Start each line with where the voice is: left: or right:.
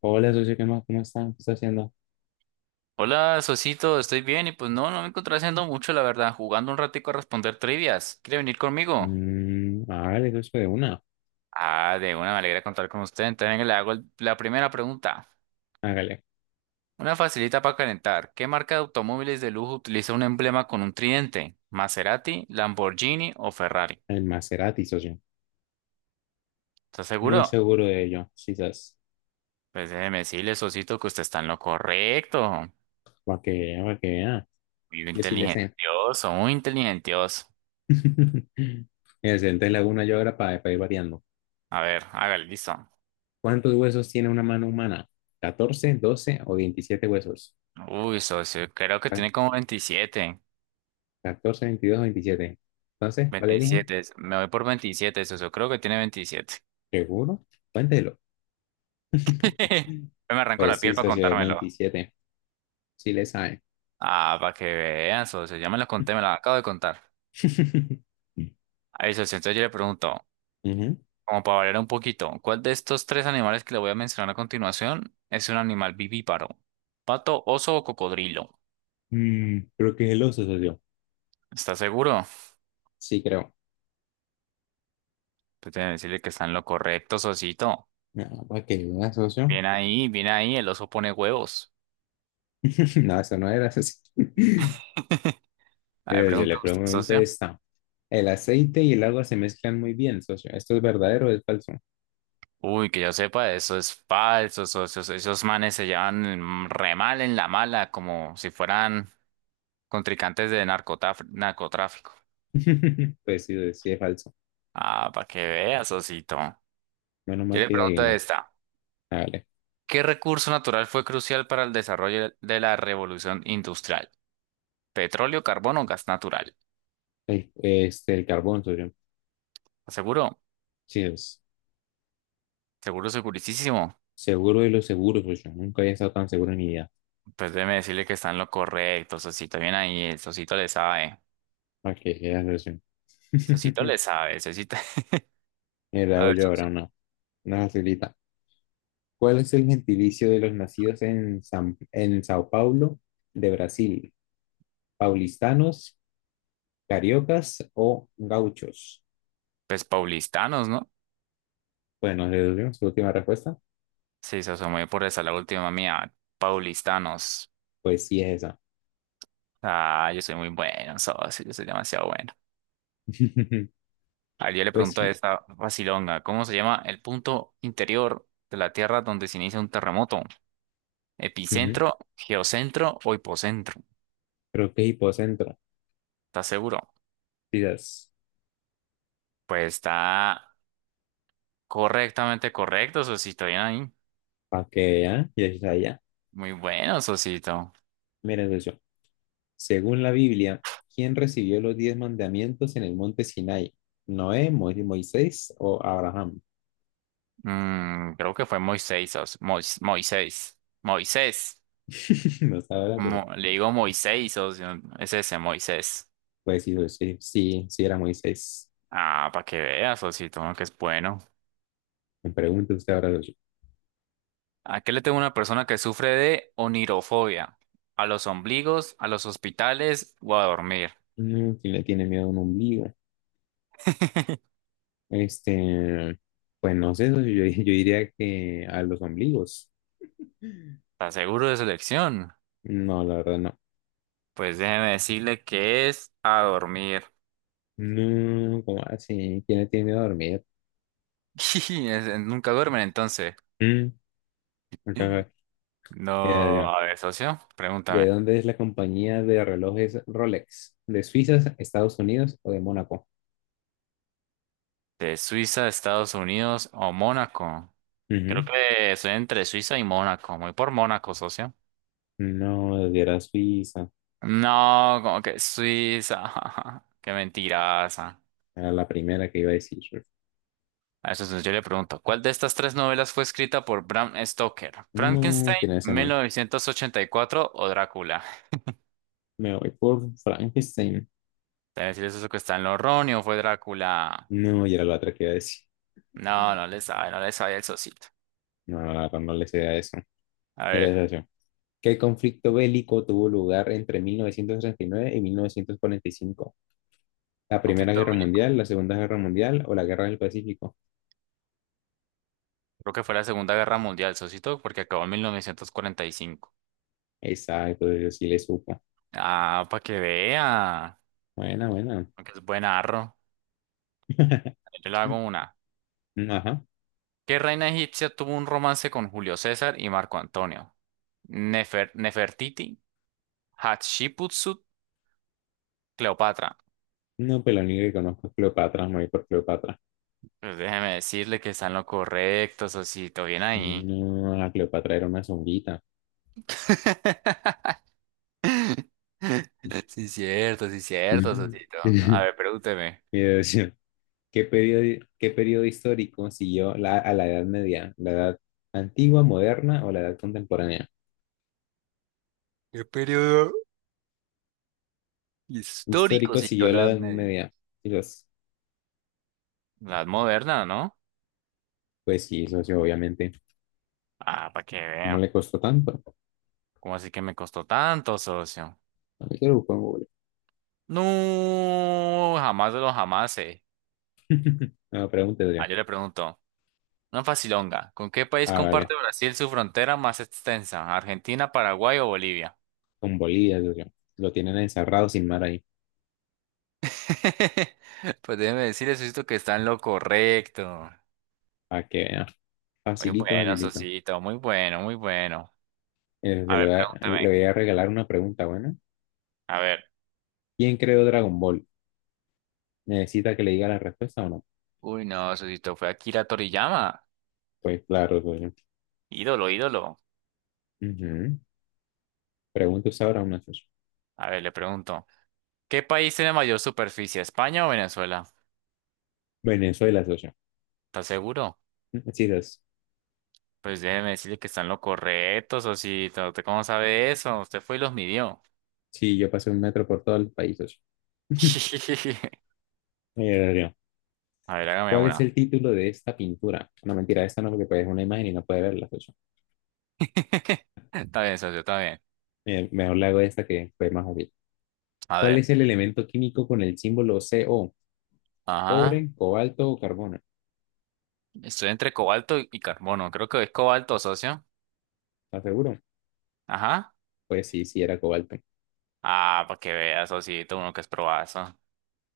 left: Hola, socio, ¿qué más? ¿Cómo está? ¿Qué está haciendo?
right: Hola, Sosito, estoy bien y pues no, no me encontré haciendo mucho, la verdad, jugando un ratico a responder trivias. ¿Quiere venir conmigo?
left: Hágale, socio, de una.
right: Ah, de una, me alegra contar con usted. Entonces venga, le hago la primera pregunta.
left: Hágale.
right: Una facilita para calentar. ¿Qué marca de automóviles de lujo utiliza un emblema con un tridente? ¿Maserati, Lamborghini o Ferrari?
left: El Maserati, socio.
right: ¿Está
left: Muy
right: seguro?
left: seguro de ello, quizás.
right: Pues déjeme decirle, Sosito, que usted está en lo correcto.
left: Para que vea, para que vea.
right: Muy
left: Yo sí le sé.
right: inteligentioso, muy inteligentioso.
left: Entonces le hago una yo ahora para ir variando.
right: A ver, hágale, listo.
left: ¿Cuántos huesos tiene una mano humana? ¿14, 12 o 27 huesos?
right: Uy, socio, creo que
left: Ca-
right: tiene como 27.
left: 14, 22 o 27. Entonces, ¿cuál elige?
right: 27, me voy por 27, eso, eso, creo que tiene 27.
left: ¿Seguro? Cuéntelo.
right: Me arranco la
left: Pues sí,
right: piel para
left: socio, es
right: contármelo.
left: 27. Sí le sabe.
right: Ah, para que vean, socio, ya me lo conté, me lo acabo de contar. Ahí, socio, entonces yo le pregunto,
left: Ujú.
right: como para variar un poquito, ¿cuál de estos tres animales que le voy a mencionar a continuación es un animal vivíparo? ¿Pato, oso o cocodrilo?
left: Mm, creo que es el oso, socio.
right: ¿Estás seguro?
left: Sí, creo.
right: Pues debe decirle que está en lo correcto, socito.
left: No, ¿para qué? ¿Una socio?
right: Bien ahí, el oso pone huevos.
left: No, eso no era socio.
right: A ver,
left: Yo
right: pregunta
left: le
right: usted,
left: pregunto
right: socio.
left: esta. El aceite y el agua se mezclan muy bien, socio. ¿Esto es verdadero o es falso?
right: Uy, que yo sepa, eso es falso, esos manes se llevan mm, re mal en la mala, como si fueran contrincantes de narcotráfico.
left: Pues sí, sí es falso.
right: Ah, para que veas, Osito.
left: Menos mal
right: Yo le
left: que le
right: pregunto
left: adivinó.
right: esta.
left: Ah, vale.
right: ¿Qué recurso natural fue crucial para el desarrollo de la revolución industrial? ¿Petróleo, carbón o gas natural?
left: Este, el carbón, socio.
right: ¿Seguro?
left: Sí, es
right: ¿Seguro, segurísimo?
left: seguro de lo seguro, socio. Nunca había estado tan seguro en mi vida.
right: Pues déjeme decirle que está en lo correcto, Sosito. Bien ahí, el Sosito le sabe.
left: ¿Para qué? Era socio.
right: Sosito le sabe, Sosito.
left: Mira,
right: A
left: hago
right: ver,
left: yo ahora
right: Sosito.
left: una. Una facilita. ¿Cuál es el gentilicio de los nacidos en Sao Paulo, de Brasil? ¿Paulistanos, cariocas o gauchos?
right: Pues paulistanos, ¿no?
left: Bueno, le doy su última respuesta.
right: Sí, se muy por esa la última mía. Paulistanos.
left: Pues sí, es esa.
right: Ah, yo soy muy bueno, socio, yo soy demasiado bueno. Ayer le
left: Pues
right: pregunto a
left: sí.
right: esta vacilonga, ¿cómo se llama el punto interior de la Tierra donde se inicia un terremoto?
left: Ujú.
right: ¿Epicentro, geocentro o hipocentro?
left: Creo que es hipocentro.
right: ¿Estás seguro?
left: Quizás.
right: Pues está correctamente correcto, sosito, bien ahí.
left: Pa' que vean, ya está allá.
right: Muy bueno, sosito.
left: Miren eso. Según la Biblia, ¿quién recibió los diez mandamientos en el monte Sinai? ¿Noé, Moisés o Abraham?
right: Mm, creo que fue Moisés, socio. Moisés. Moisés.
left: No sabe la cosa.
right: Le digo Moisés, socio. Es ese, Moisés.
left: Pues sí, sí, sí era Moisés.
right: Ah, para que veas, Osito, uno que es bueno.
left: Me pregunta usted ahora, socio,
right: Aquí le tengo una persona que sufre de onirofobia. A los ombligos, a los hospitales o a dormir.
left: no, ¿quién le tiene miedo a un ombligo? Este, pues no sé, socio, yo, yo diría que a los ombligos.
right: ¿Está seguro de su elección?
left: No, la verdad no.
right: Pues déjeme decirle que es a dormir.
left: No, ¿cómo así? ¿Quién le tiene miedo a dormir?
right: Es- Nunca duermen entonces.
left: Mm, ajá. Ya,
right: No,
left: ya.
right: a ver, socio,
left: ¿De
right: pregúntame.
left: dónde es la compañía de relojes Rolex? ¿De Suiza, Estados Unidos o de Mónaco?
right: ¿De Suiza, Estados Unidos o Mónaco? Creo
left: Ujú.
right: que soy entre Suiza y Mónaco. Muy por Mónaco, socio.
left: No, era Suiza.
right: No, como que Suiza. Qué mentiraza.
left: Era la primera que iba a decir.
right: A eso entonces yo le pregunto, ¿cuál de estas tres novelas fue escrita por Bram Stoker?
left: No,
right: ¿Frankenstein,
left: ¿quién es ese man?
right: 1984 o Drácula?
left: Me voy por Frankenstein.
right: Debe decir eso que está en los Ronnie o fue Drácula.
left: No, y era la otra que iba a decir.
right: No, no le sabe, no le sabe el socito.
left: No, la verdad no le sé a eso.
right: A
left: Mira
right: ver,
left: esa opción. ¿Qué conflicto bélico tuvo lugar entre 1939 y 1945? ¿La Primera
right: conflicto
left: Guerra
right: bélico.
left: Mundial, la Segunda Guerra Mundial o la Guerra del Pacífico?
right: Creo que fue la Segunda Guerra Mundial, socito, porque acabó en 1945.
left: Exacto, yo sí le supo.
right: Ah, para que vea.
left: Buena, buena.
right: Aunque es buen arro. Yo le hago una.
left: Mm, ajá.
right: ¿Qué reina egipcia tuvo un romance con Julio César y Marco Antonio? Nefertiti, Hatshepsut, Cleopatra.
left: No, pero lo único que conozco es Cleopatra, me voy por Cleopatra.
right: Pues déjeme decirle que están lo correcto, Sosito, bien ahí.
left: No, la Cleopatra era una zonguita.
right: Sí, cierto,
left: Ujú.
right: Sosito. A ver, pregúnteme.
left: Mira, decía, ¿qué periodo histórico siguió a la Edad Media? ¿La Edad Antigua, Moderna o la Edad Contemporánea?
right: ¿Qué periodo histórico
left: Histórico
right: siguió
left: siguió
right: la
left: la
right: Edad
left: Edad
right: Media?
left: Media. Y los,
right: La Edad Moderna, ¿no?
left: pues sí, socio, obviamente.
right: Ah, para que
left: ¿Cómo
right: vean.
left: le costó tanto?
right: ¿Cómo así que me costó tanto, socio?
left: A mí que lo busco en Google.
right: No, jamás de los jamás.
left: No, pregunte, socio.
right: Ah, yo le pregunto, una facilonga, ¿con qué país
left: Ah,
right: comparte
left: vale.
right: Brasil su frontera más extensa? ¿Argentina, Paraguay o Bolivia?
left: Con Bolívar, socio. Lo tienen encerrado sin mar ahí.
right: Pues déjeme decirle, Sosito, que está en lo correcto.
left: Para que vea.
right: Muy
left: Facilito,
right: bueno,
left: facilito.
right: Sosito, muy bueno, muy bueno. A
left: Socio, le
right: ver,
left: voy a, le
right: pregúntame.
left: voy a regalar una pregunta, bueno.
right: A ver.
left: ¿Quién creó Dragon Ball? ¿Necesita que le diga la respuesta o no?
right: Uy, no, Sosito, fue Akira Toriyama.
left: Pues claro, socio.
right: Ídolo, ídolo.
left: Ujú. Pregunta usted ahora una, socio.
right: A ver, le pregunto. ¿Qué país tiene mayor superficie, España o Venezuela?
left: Venezuela, socio.
right: ¿Estás seguro?
left: Sí, socio.
right: Pues déjeme decirle que está en lo correcto, Sosito. ¿Usted cómo sabe eso? Usted fue y los midió.
left: Sí, yo pasé un metro por todo el país, socio. Socio,
right: A ver, hágame
left: ¿cuál es
right: una.
left: el título de esta pintura? No, mentira, esta no, porque pues, es una imagen y no puede verla. Pues,
right: Está bien, socio, está bien.
left: mejor le hago esta que fue más obvio.
right: A
left: ¿Cuál es
right: ver,
left: el elemento químico con el símbolo CO?
right: ajá.
left: ¿Cobre, cobalto o carbono?
right: Estoy entre cobalto y carbono. Creo que es cobalto, socio.
left: ¿Estás seguro?
right: Ajá.
left: Pues sí, sí era cobalto.
right: Ah, para que veas, sociito, uno que es probazo,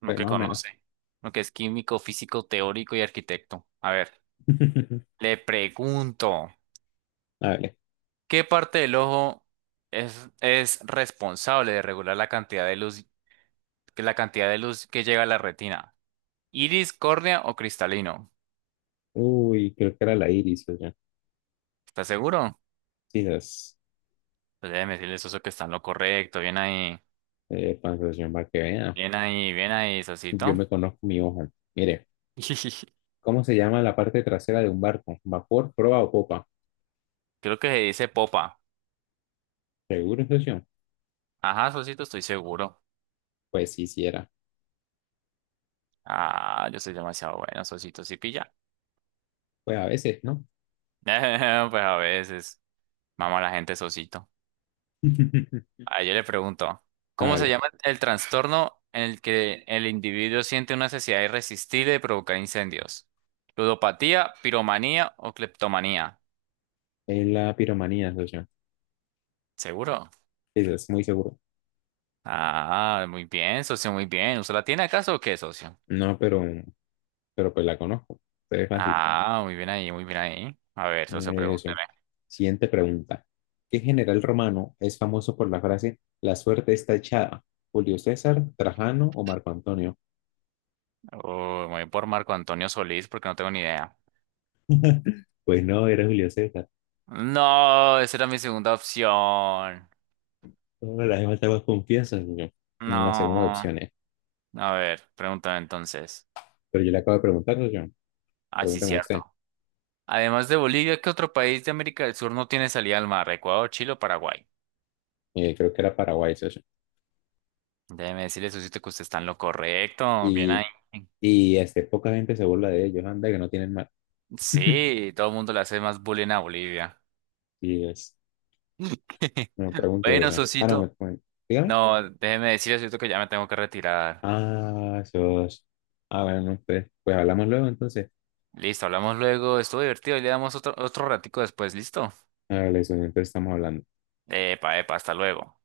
right: uno
left: Pues
right: que
left: más o menos.
right: conoce, uno que es químico, físico, teórico y arquitecto. A ver, le pregunto,
left: A ver.
right: ¿qué parte del ojo es responsable de regular la cantidad de luz, la cantidad de luz que llega a la retina? ¿Iris, córnea o cristalino?
left: Uy, creo que era la iris, oye.
right: ¿Estás seguro?
left: Quizás.
right: Pues déjeme decirle, Soso, que está en lo correcto. Bien ahí,
left: Sensación para que vea.
right: bien ahí, bien ahí,
left: Yo
right: Sosito.
left: me conozco mi ojo. Mire, ¿cómo se llama la parte trasera de un barco? ¿Vapor, proa o popa?
right: Creo que se dice popa.
left: ¿Seguro, socio?
right: Ajá, Sosito, estoy seguro.
left: Pues sí, sí era.
right: Ah, yo soy demasiado bueno, Sosito, sí pilla.
left: Pues a veces, ¿no?
right: Pues a veces, mama la gente, Sosito. Ah, yo le pregunto, ¿cómo se
left: Vale.
right: llama el trastorno en el que el individuo siente una necesidad irresistible de provocar incendios? ¿Ludopatía, piromanía o cleptomanía?
left: Es la piromanía, socio.
right: ¿Seguro?
left: Eso es muy seguro.
right: Ah, muy bien, socio, muy bien. ¿Usted la tiene acaso o qué, socio?
left: No, pero pues la conozco. Entonces es fácil.
right: Ah, muy bien ahí, muy bien ahí. A ver, socio,
left: Socio.
right: pregúnteme.
left: Siguiente pregunta. ¿Qué general romano es famoso por la frase La suerte está echada? ¿Julio César, Trajano o Marco Antonio?
right: Uy, me voy por Marco Antonio Solís porque no tengo ni idea.
left: Pues no, era Julio César.
right: No, esa era mi segunda opción.
left: No, la demás estaba confianza, socio. En la segunda
right: No.
left: opción es.
right: A ver, pregúntame entonces.
left: Pero yo le acabo de preguntar, socio.
right: Ah, sí,
left: Pregúnteme usted.
right: cierto. Además de Bolivia, ¿qué otro país de América del Sur no tiene salida al mar? ¿Ecuador, Chile o Paraguay?
left: Creo que era Paraguay, socio.
right: Déjeme decirle, socio, que usted está en lo correcto. Bien ahí.
left: Y, y este, poca gente se burla de ellos. Anda, que no tienen mal.
right: Sí, todo el mundo le hace más bullying a Bolivia.
left: Y es. No, pregunte tú
right: Bueno,
left: eso. Ah, no,
right: Sosito,
left: dígame.
right: no, déjeme decirle, Sosito, que ya me tengo que retirar.
left: Ah, sos. Ah, bueno, no, pues, hablamos luego entonces.
right: Listo, hablamos luego. Estuvo divertido y le damos otro, otro ratico después. ¿Listo?
left: Hágale eso, entonces estamos hablando.
right: Epa, epa, hasta luego.